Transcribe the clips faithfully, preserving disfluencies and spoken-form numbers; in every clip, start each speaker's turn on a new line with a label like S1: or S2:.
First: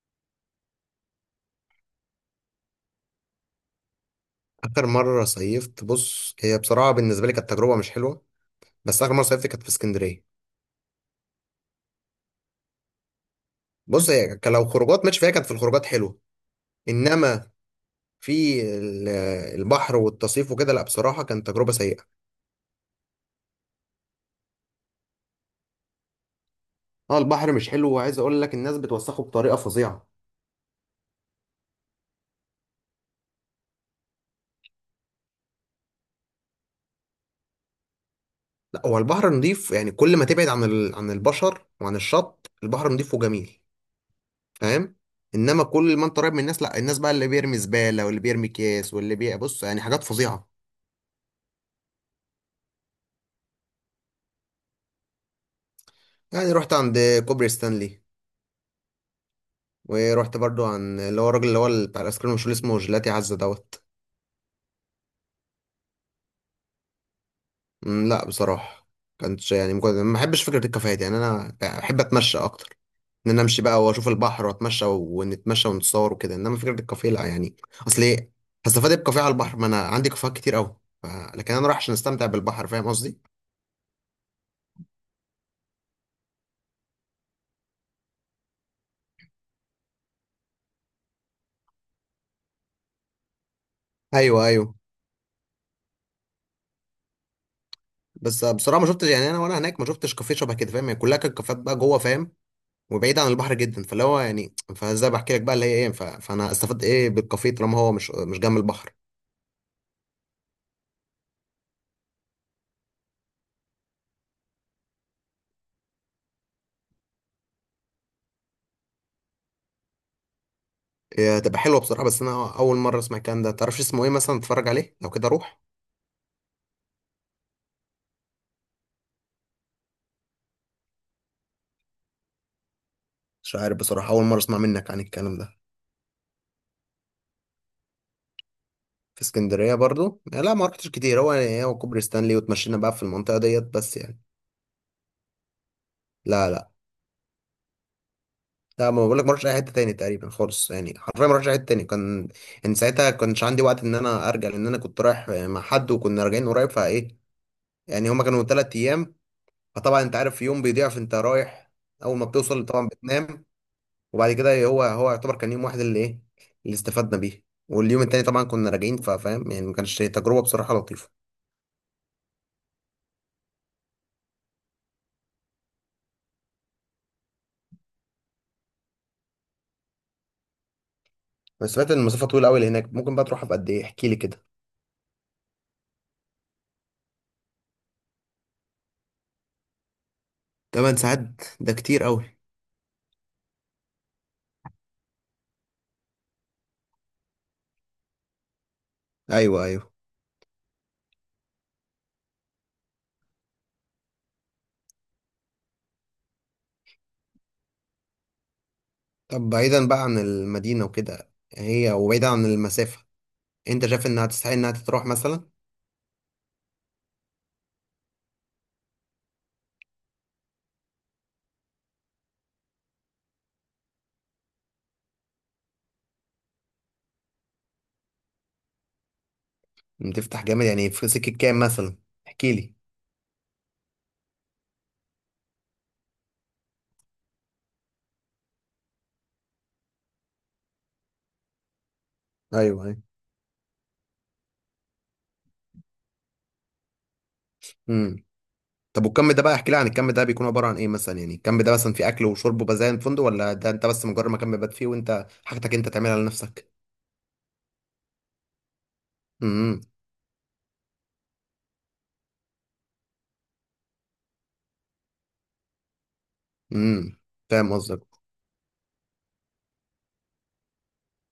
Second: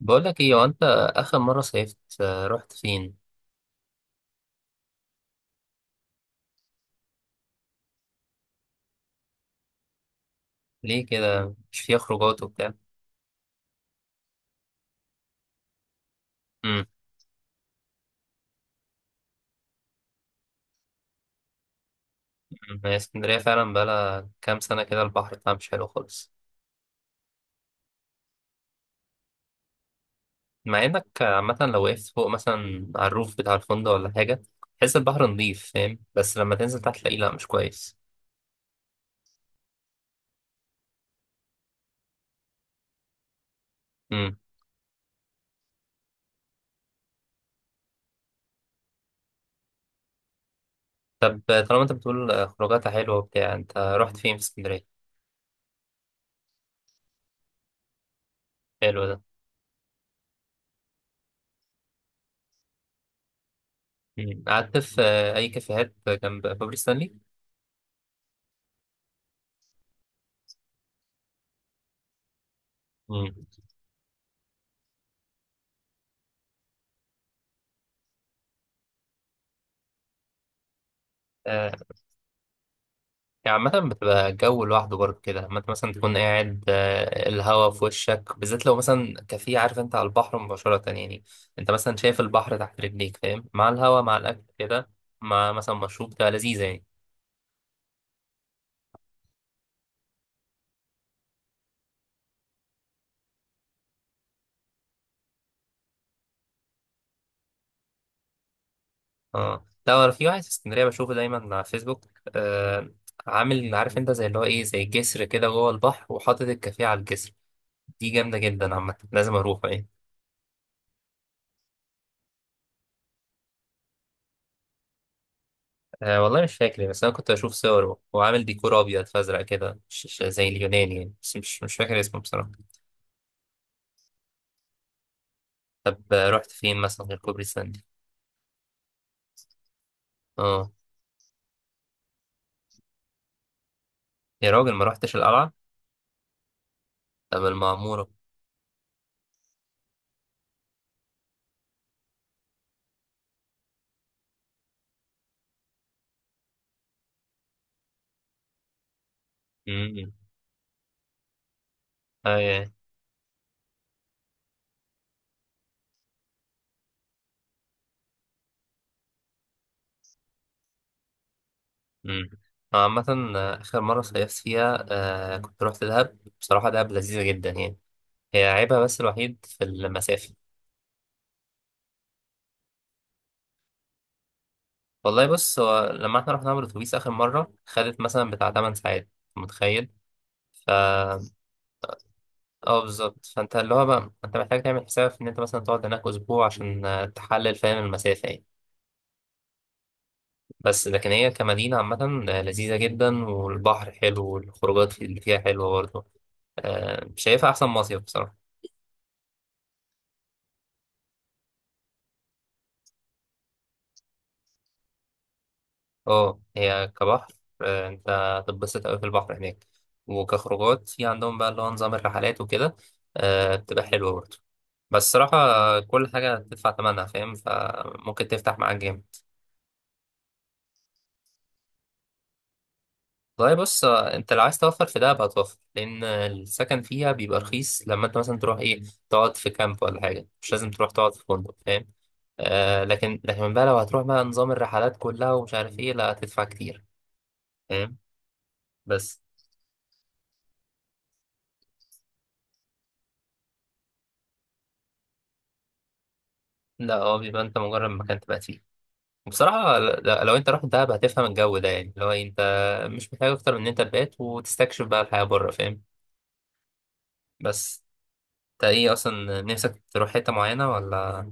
S1: بقول لك ايه. هو انت اخر مره صيفت، آه، رحت فين؟
S2: اخر مره صيفت، بص، هي بصراحه بالنسبه لي كانت تجربه مش حلوه. بس اخر مره صيفت كانت في اسكندريه.
S1: ليه كده، مش فيها خروجات وبتاع؟
S2: بص، هي كان لو خروجات ماشي فيها، كانت في الخروجات حلوه.
S1: امم.
S2: انما في ال- البحر والتصيف وكده، لا بصراحه كانت تجربه سيئه.
S1: هي اسكندريه فعلا بقالها كام سنه كده، البحر بتاعها مش حلو خالص.
S2: اه، البحر مش حلو، وعايز اقول لك الناس بتوسخه بطريقه فظيعه.
S1: مع انك، آه، عامه لو وقفت فوق مثلا على الروف بتاع الفندق ولا حاجه، تحس البحر نضيف، فاهم؟ بس لما تنزل تحت تلاقيه لا مش كويس.
S2: لا، هو البحر نضيف، يعني كل ما تبعد عن ال... عن البشر وعن الشط البحر نضيف وجميل.
S1: امم.
S2: فاهم؟ انما كل ما انت قريب من الناس، لا الناس بقى اللي بيرمي زباله واللي بيرمي كيس واللي بي بص، يعني حاجات فظيعه.
S1: طب آه، طالما انت بتقول آه، خروجاتها حلوه وبتاع، انت رحت فين في اسكندريه؟
S2: يعني رحت عند كوبري ستانلي.
S1: حلو ده.
S2: ورحت برضو عن اللي هو الراجل اللي هو بتاع الايس كريم، مش اللي اسمه جيلاتي عزة دوت.
S1: مم. قعدت في آه، اي كافيهات جنب بابلي ستانلي؟
S2: مم، لا بصراحة. كانتش، يعني مجرد ما بحبش فكرة الكافيهات، يعني انا بحب اتمشى اكتر. ان
S1: مم.
S2: انا امشي بقى واشوف البحر واتمشى ونتمشى ونتصور وكده، انما فكرة الكافيه لا، يعني، اصل ايه هستفاد ايه بكافيه على البحر؟ ما انا عندي كافيهات كتير قوي. ف... لكن انا
S1: آه،
S2: رايح عشان استمتع بالبحر. فاهم قصدي؟
S1: يعني عامة بتبقى جو لوحده برضه كده، لما انت مثلا تكون قاعد، آه، الهوا في وشك، بالذات لو مثلا كافيه، عارف انت، على البحر مباشرة يعني. انت مثلا شايف البحر تحت رجليك، فاهم، مع الهوا مع الأكل
S2: ايوه، ايوه.
S1: كده، مع مثلا مشروب، تبقى لذيذة يعني.
S2: بس بصراحة ما شفتش، يعني انا وانا هناك ما شفتش كافيه شبه كده. فاهم؟ يعني كلها كانت كافيهات بقى جوه، فاهم، وبعيد عن البحر جدا، فاللي هو يعني، فازاي بحكي لك بقى اللي هي ايه، ف... فانا استفدت ايه بالكافيه طالما هو مش مش جنب البحر؟
S1: اه لا، أنا في واحد في اسكندرية بشوفه دايما على فيسبوك. آه. عامل، عارف انت، زي اللي هو ايه، زي جسر كده جوه البحر وحاطط الكافيه على الجسر. دي جامدة جدا، عامة لازم أروحه يعني.
S2: إيه، هتبقى حلوه بصراحه، بس انا اول مره اسمع الكلام ده. تعرفش اسمه ايه مثلا؟ اتفرج عليه لو كده اروح.
S1: أه والله مش فاكر، بس انا كنت اشوف صوره، هو عامل ديكور ابيض فازرق كده، مش مش زي اليوناني يعني، بس مش مش فاكر اسمه بصراحه.
S2: مش عارف بصراحه، اول مره اسمع منك عن الكلام ده.
S1: طب آه، رحت فين مثلا غير كوبري ستانلي؟
S2: في اسكندريه برضو، لا ما
S1: اه.
S2: رحتش كتير، هو يعني إيه، هو كوبري ستانلي وتمشينا بقى في المنطقه ديت، بس يعني.
S1: يا راجل، ما رحتش القلعه؟
S2: لا، لا،
S1: طب المعموره؟
S2: لا، ما بقول لك ما رحتش اي حته تاني تقريبا خالص، يعني حرفيا ما رحتش اي حته تاني. كان، ان ساعتها كانش عندي وقت ان انا ارجع، لان انا كنت رايح مع حد وكنا راجعين قريب، فايه، يعني هما كانوا ثلاث ايام. فطبعا
S1: امم.
S2: انت عارف يوم بيضيع، فانت رايح اول ما
S1: اي.
S2: بتوصل طبعا بتنام، وبعد كده هو هو يعتبر كان يوم واحد اللي ايه اللي استفدنا بيه، واليوم التاني طبعا كنا راجعين. فاهم؟ يعني ما كانش تجربه بصراحه لطيفه.
S1: امم. آه، عامه، آه، اخر مره صيفت فيها آه كنت رحت دهب، بصراحه دهب لذيذه جدا يعني. هي عيبها بس الوحيد في المسافه.
S2: بس سمعت ان المسافه طويله قوي هناك. ممكن بقى تروحها بقد ايه؟ احكي لي كده.
S1: والله بص، هو لما احنا رحنا بالاتوبيس اخر مره خدت مثلا بتاع تمن ساعات. متخيل؟ ف
S2: ثماني ساعات ده كتير قوي.
S1: اه بالظبط، فانت اللي هو بقى انت محتاج تعمل حساب ان انت مثلا تقعد هناك اسبوع عشان آه، تحلل، فاهم؟ المسافه يعني.
S2: ايوه، ايوه.
S1: بس لكن هي كمدينه عامه آه، لذيذه جدا، والبحر حلو والخروجات في- اللي فيها حلوه برضه. آه، شايفها احسن مصيف بصراحه.
S2: طب بعيدا بقى عن المدينه وكده هي، وبعيدا عن المسافه، انت شايف انها تستحق انها تتروح مثلا؟
S1: اه، هي كبحر، آه، انت هتتبسط قوي في البحر هناك. وكخروجات في عندهم بقى اللي هو نظام الرحلات وكده، آه، بتبقى حلوه برضه. بس الصراحه، آه، كل حاجه تدفع ثمنها، فاهم؟ فممكن تفتح معاك جامد.
S2: تفتح جامد يعني في سكه كام مثلا؟ احكي لي.
S1: والله بص، آه، انت لو عايز توفر في دهب هتوفر، لان السكن فيها بيبقى رخيص لما انت مثلا تروح ايه، تقعد في كامب ولا حاجه، مش لازم تروح تقعد في فندق، فاهم؟ آه،
S2: ايوه،
S1: لكن لكن بقى لو هتروح بقى نظام الرحلات كلها ومش عارف ايه، لا هتدفع كتير. فاهم؟
S2: ايوه. طب
S1: بس.
S2: والكم ده بقى، احكي لي عن الكم ده، بيكون عباره عن ايه مثلا؟ يعني الكم ده مثلا في اكل وشرب وبزايا فندق، ولا ده انت بس مجرد مكان بيبات فيه وانت حاجتك انت تعملها لنفسك؟
S1: لا، هو بيبقى انت مجرد مكان تبقى فيه. بصراحة،
S2: امم.
S1: ل- لو انت رحت دهب هتفهم الجو ده يعني، لو انت مش محتاج اكتر من ان انت تبات وتستكشف بقى الحياة بره، فاهم؟
S2: امم. فاهم
S1: بس.
S2: قصدك.
S1: انت ايه اصلا نفسك تروح حتة معينة، ولا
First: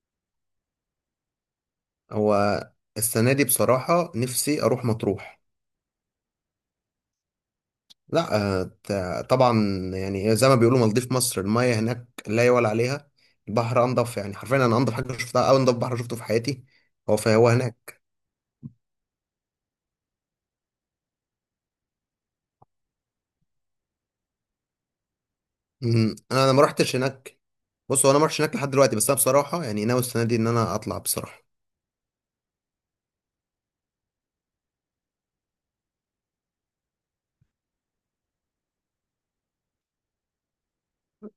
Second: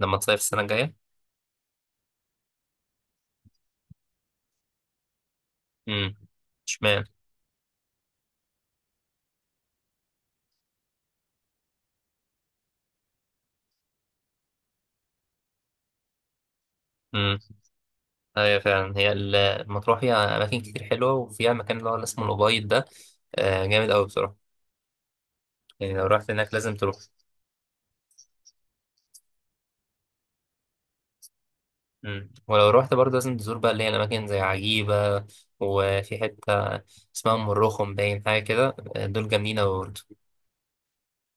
S1: لما تصيف السنة الجاية؟
S2: هو السنه دي بصراحه نفسي اروح مطروح.
S1: امم. اشمعنى؟
S2: لا. آه، ت- طبعا. يعني إيه، زي ما بيقولوا مالديف مصر، المايه هناك لا يعلى عليها. البحر انضف، يعني حرفيا انا انضف حاجه شفتها، او انضف بحر شفته في حياتي. هو
S1: امم.
S2: فهو هناك.
S1: ايوه فعلا، هي ال- المطروح فيها اماكن كتير حلوه، وفيها مكان اللي هو اللي اسمه الأبيض ده، آه، جامد قوي بصراحه. يعني لو
S2: امم.
S1: رحت
S2: انا أنا
S1: هناك
S2: ما
S1: لازم تروح.
S2: رحتش هناك. بص، هو انا ما رحتش هناك لحد دلوقتي، بس انا بصراحه يعني ناوي السنه دي ان انا اطلع بصراحه.
S1: امم. ولو رحت برضه لازم تزور بقى اللي هي الاماكن زي عجيبه، وفي حته اسمها ام الرخم، باين حاجه كده، آه، دول جامدين قوي برضه.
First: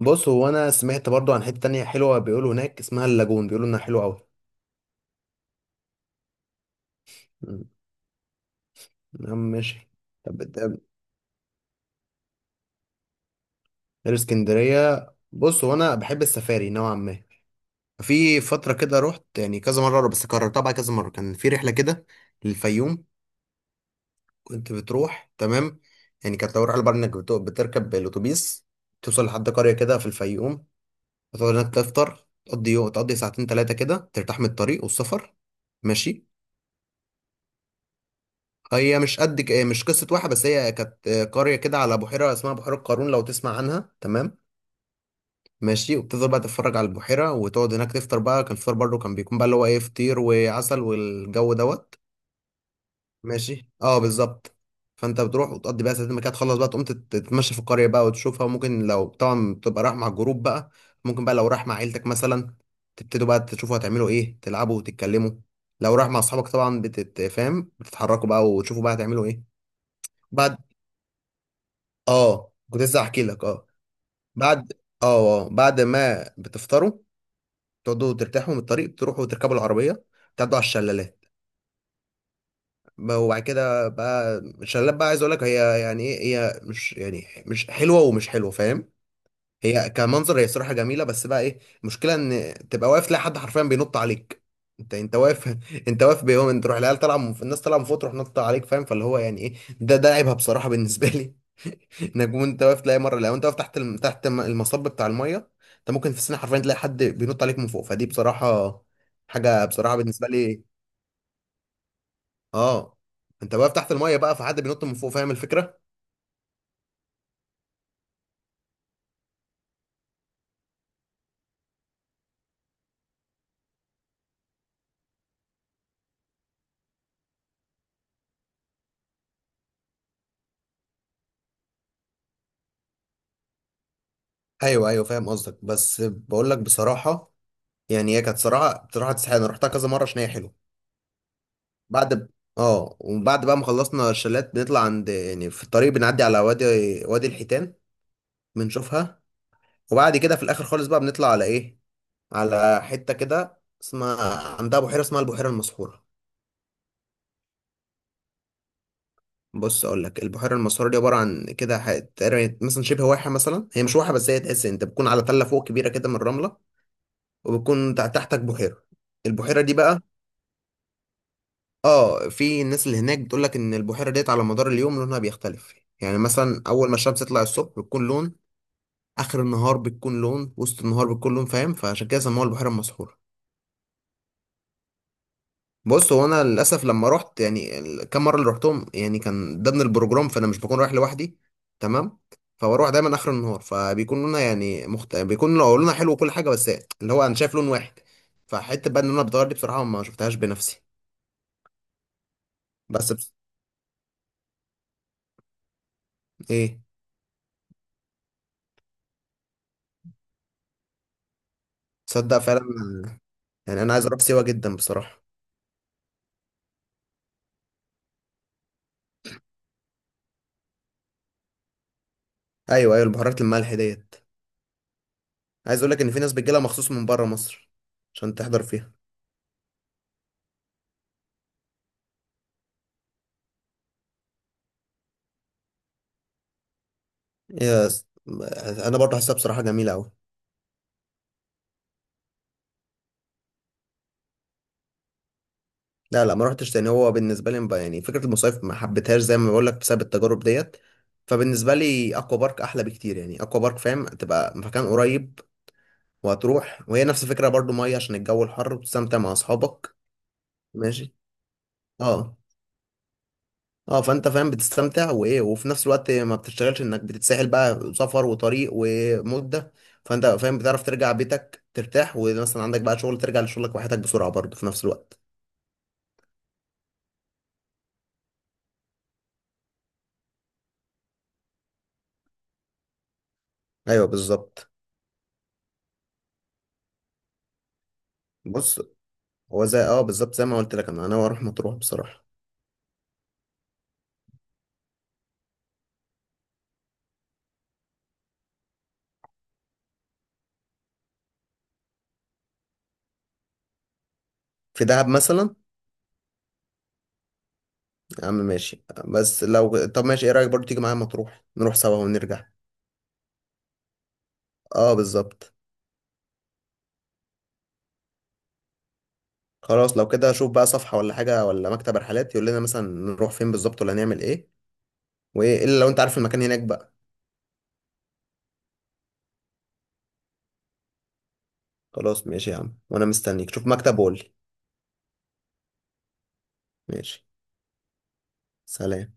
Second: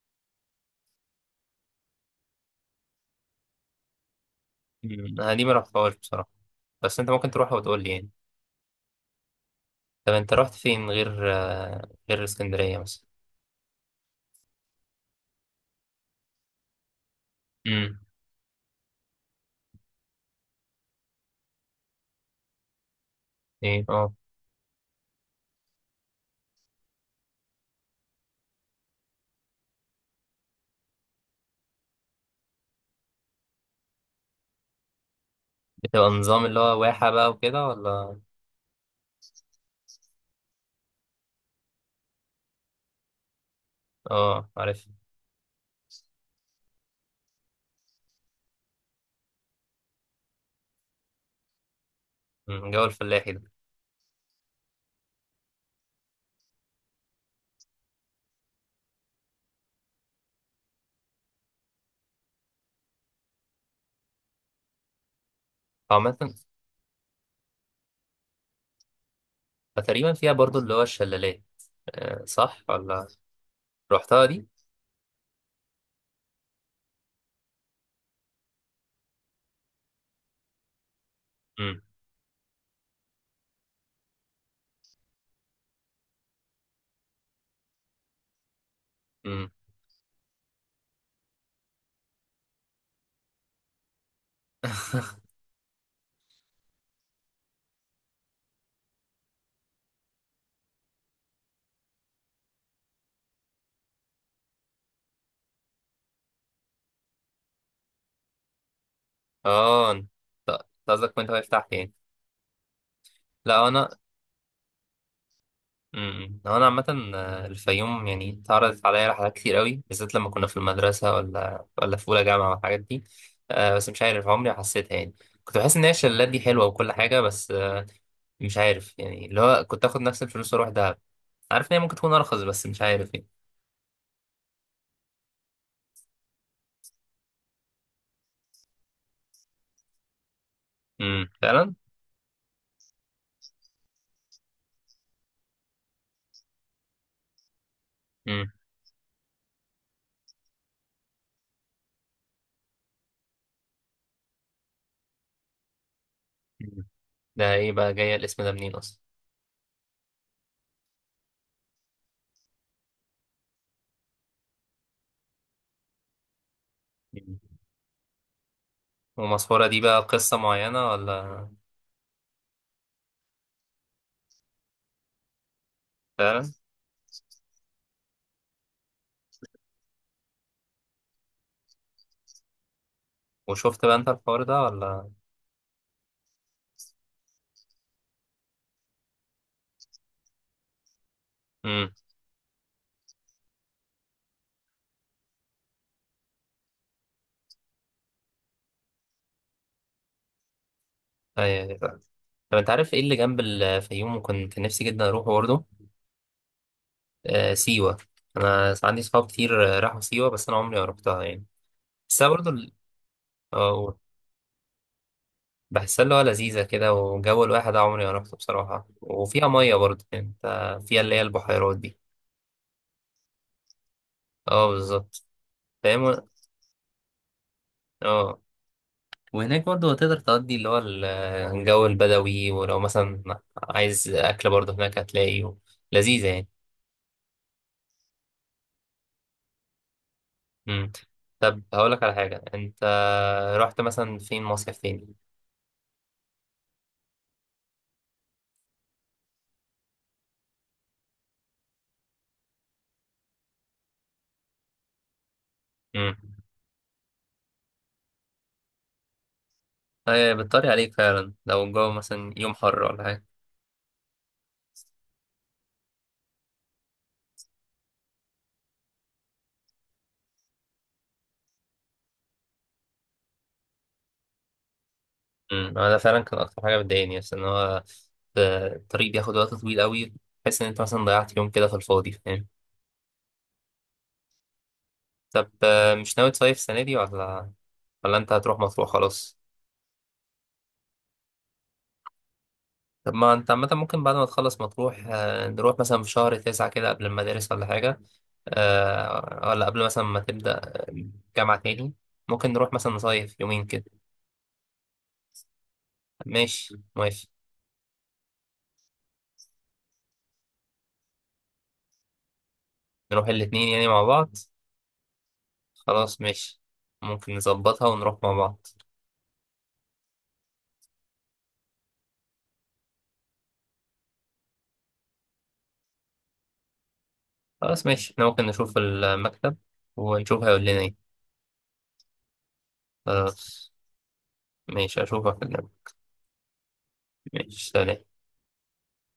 S2: بص، هو انا سمعت برضو عن حتة تانية حلوة بيقولوا هناك اسمها اللاجون، بيقولوا انها حلوة قوي.
S1: أمم، انا دي ما رحتهاش بصراحه. بس انت ممكن تروحها وتقول لي يعني.
S2: يا عم، ماشي.
S1: طب انت
S2: طب
S1: رحت
S2: ده-
S1: فين غير آه، غير اسكندريه مثلا؟
S2: غير اسكندرية، بص، هو انا بحب السفاري نوعا ما.
S1: امم.
S2: في فترة كده رحت يعني كذا مرة، بس كررتها بقى كذا مرة. كان في رحلة كده للفيوم.
S1: ايه. اه.
S2: كنت بتروح تمام. يعني كانت لو رحلة بقى انك بت- بتركب الاتوبيس، توصل لحد قرية كده في الفيوم، وتقعد هناك تفطر، تقضي يوم، تقضي ساعتين تلاتة كده، ترتاح من الطريق والسفر.
S1: بتبقى
S2: ماشي.
S1: نظام اللي هو واحه بقى وكده ولا؟
S2: هي مش قد ك- مش قصة واحد، بس هي كانت قرية كده على بحيرة اسمها بحيرة قارون، لو تسمع عنها. تمام؟
S1: اه، عارف.
S2: ماشي. وبتفضل بقى تتفرج على البحيرة وتقعد هناك تفطر بقى. كان الفطار برضه كان بيكون بقى اللي هو ايه، فطير وعسل والجو دوت.
S1: أمم، جو الفلاحي ده.
S2: ماشي. اه، بالظبط. فانت بتروح وتقضي بقى ساعتين ما كده تخلص بقى، تقوم تت- تتمشى في القرية بقى وتشوفها، وممكن لو طبعا بتبقى رايح مع الجروب بقى، ممكن بقى لو رايح مع عيلتك مثلا، تبتدوا بقى تشوفوا هتعملوا ايه، تلعبوا وتتكلموا. لو رايح
S1: عامة،
S2: مع اصحابك طبعا بتتفاهم، بتتحركوا بقى وتشوفوا بقى هتعملوا ايه.
S1: فتقريبا فيها برضو
S2: بعد.
S1: اللي هو الشلالات، آه،
S2: اه،
S1: صح
S2: كنت لسه
S1: ولا؟
S2: هحكي لك. اه.
S1: رحتها دي؟
S2: بعد. اه، اه، بعد ما بتفطروا، تقعدوا ترتاحوا من الطريق، بتروحوا تركبوا العربيه، تعدوا على الشلالات.
S1: امم.
S2: ب- وبعد كده بقى الشلالات بقى، عايز اقول لك هي يعني ايه، هي مش يعني مش حلوه ومش حلوه. فاهم؟
S1: امم.
S2: هي كمنظر هي صراحه جميله، بس بقى ايه المشكله، ان تبقى واقف تلاقي حد حرفيا بينط عليك. انت انت واقف انت واقف بيهم، انت تروح العيال طالعه من- الناس طالعه من فوق تروح نط عليك. فاهم؟ فاللي هو يعني ايه، ده ده عيبها بصراحه بالنسبه لي. انك وانت واقف تلاقي مره لو انت واقف تحت الم... تحت الم- المصب بتاع الميه، انت ممكن في السنه حرفيا تلاقي حد بينط عليك من فوق. فدي بصراحه حاجه
S1: اه،
S2: بصراحه
S1: انت
S2: بالنسبه
S1: أنت
S2: لي.
S1: قصدك كنت واقف تحت يعني؟
S2: اه، انت
S1: لا،
S2: واقف
S1: انا.
S2: تحت الميه بقى، فحد بينط من فوق. فاهم الفكره؟
S1: امم هو انا عامه، آه، الفيوم يعني اتعرضت عليا رحلات كتير قوي، بالذات لما كنا في المدرسه ولا ولا في اولى جامعه والحاجات دي. آه، بس مش عارف عمري حسيتها يعني. كنت بحس ان هي الشلالات دي حلوه وكل حاجه، بس آه، مش عارف يعني، اللي هو كنت اخد نفس الفلوس واروح دهب. عارف ان هي ممكن تكون ارخص، بس مش عارف يعني.
S2: ايوه، ايوه، فاهم قصدك، بس بقول لك بصراحه، يعني هي كانت صراحه بصراحه تستحق، انا رحتها كذا مره عشان هي حلوه.
S1: امم، فعلا.
S2: بعد ب... اه وبعد بقى ما خلصنا الشلات، بنطلع عند يعني في الطريق بنعدي على وادي، وادي الحيتان.
S1: امم.
S2: بنشوفها. وبعد كده في الاخر خالص بقى بنطلع على ايه على حتة كده اسمها، عندها بحيرة اسمها البحيرة المسحورة.
S1: ده ايه بقى، جايه الاسم ده منين اصلا؟
S2: بص اقول لك، البحيرة المسحورة دي عبارة عن كده ح- تقريبا مثلا شبه واحة مثلا، هي مش واحة، بس هي تحس انت بتكون على تلة فوق كبيرة كده من الرملة، وبتكون تع- تحتك بحيرة. البحيرة
S1: ومسحورة
S2: دي
S1: دي بقى
S2: بقى،
S1: قصة معينة ولا؟
S2: اه في الناس اللي هناك بتقول لك ان البحيرة ديت على مدار اليوم لونها بيختلف. يعني
S1: فعلا.
S2: مثلا اول ما الشمس تطلع الصبح بتكون لون، اخر النهار بتكون لون، وسط النهار بتكون لون. فاهم؟ فعشان كده سموها البحيرة المسحورة.
S1: وشفت بقى انت الحوار ده ولا؟
S2: بص هو انا للاسف لما رحت يعني ال- كم مره اللي رحتهم، يعني كان ضمن البروجرام، فانا مش بكون رايح لوحدي.
S1: امم.
S2: تمام. فبروح دايما اخر النهار، فبيكون لونها يعني مخت... بيكون لو لونها حلو وكل حاجه، بس اللي هو انا شايف لون واحد. فحته بقى ان انا بتغير دي بصراحه ما شفتهاش بنفسي.
S1: ايوه، أيوة، فعلا. طب انت عارف ايه
S2: بس
S1: اللي
S2: بس
S1: جنب الفيوم، وكنت نفسي جدا اروحه برضه؟
S2: ايه.
S1: آه، سيوة. انا عندي صحاب كتير آه، راحوا سيوة، بس انا عمري ما رحتها يعني. بس
S2: تصدق
S1: برضه
S2: فعلا،
S1: ال-
S2: يعني انا
S1: آه،
S2: عايز اروح سيوه جدا بصراحه.
S1: بحسها اللي هو لذيذة كده، وجو الواحد عمري ما رحته بصراحة، وفيها مية برضه يعني انت، فيها اللي هي البحيرات دي.
S2: ايوه، ايوه، البهارات، الملح ديت.
S1: اه بالظبط.
S2: عايز اقول لك ان في
S1: فاهم؟
S2: ناس بتجيلها مخصوص من بره مصر، عشان
S1: اه.
S2: تحضر فيها.
S1: وهناك برضه تقدر تقضي اللي هو ال- الجو البدوي، ولو مثلا عايز أكل برضه هناك هتلاقيه، لذيذة يعني.
S2: يس، انا برضه حاسسها بصراحه جميله قوي.
S1: مم. طب هقولك على حاجة، أنت رحت مثلا فين مصيف تاني؟
S2: لا، لا، ما رحتش تاني، هو بالنسبه لي بقى- يعني فكره المصايف ما حبيتهاش زي ما بقول لك بسبب التجارب ديت. فبالنسبه لي اكوا بارك احلى بكتير، يعني اكوا بارك، فاهم؟ تبقى مكان قريب،
S1: مم.
S2: وهتروح، وهي نفس الفكره برضو، ميه عشان الجو الحر وتستمتع مع اصحابك.
S1: هي بتطري عليك
S2: ماشي.
S1: فعلا لو الجو مثلا
S2: اه،
S1: يوم حر ولا حاجة.
S2: اه، فانت فاهم بتستمتع وايه، وفي نفس الوقت ما بتشتغلش انك بتتسحل بقى سفر وطريق ومده. فانت فاهم بتعرف ترجع بيتك ترتاح، ومثلا عندك بقى شغل ترجع لشغلك وحياتك بسرعه برضو في نفس الوقت.
S1: مم. ده فعلا كان أكتر حاجة بتضايقني، بس إن هو الطريق بياخد وقت طويل أوي. تحس إن أنت مثلا ضيعت يوم كده في الفاضي، فاهم؟
S2: ايوه، بالظبط.
S1: طب آه، مش ناوي تصيف السنة دي، ولا ولا أنت هتروح
S2: بص
S1: مطروح خلاص؟
S2: هو زي اه بالظبط زي ما قلت لك، انا انا اروح مطروح بصراحه.
S1: طب ما انت عامة ممكن بعد ما تخلص مطروح، آه، نروح مثلا في شهر تسعة كده قبل المدارس ولا حاجة، آه، ولا قبل مثلا ما تبدأ جامعة تاني. ممكن نروح مثلا نصيف يومين كده.
S2: في دهب مثلا.
S1: ماشي، ماشي.
S2: يا عم، ماشي، بس لو طب ماشي، ايه رايك برضو تيجي معايا مطروح نروح سوا ونرجع؟
S1: نروح الاتنين يعني مع بعض؟
S2: اه، بالظبط.
S1: خلاص ماشي. ممكن نظبطها ونروح مع بعض.
S2: خلاص، لو كده اشوف بقى صفحه ولا حاجه ولا مكتب رحلات يقول لنا مثلا نروح فين بالظبط، ولا نعمل ايه. وايه الا لو انت عارف المكان هناك بقى.
S1: خلاص ماشي، احنا ممكن نشوف المكتب ونشوف هيقول لنا ايه.
S2: خلاص، ماشي يا عم، وانا مستنيك، شوف
S1: خلاص.
S2: مكتب وقول لي.
S1: ماشي، اشوفك.
S2: ماشي،
S1: ماشي، سلام.
S2: سلام.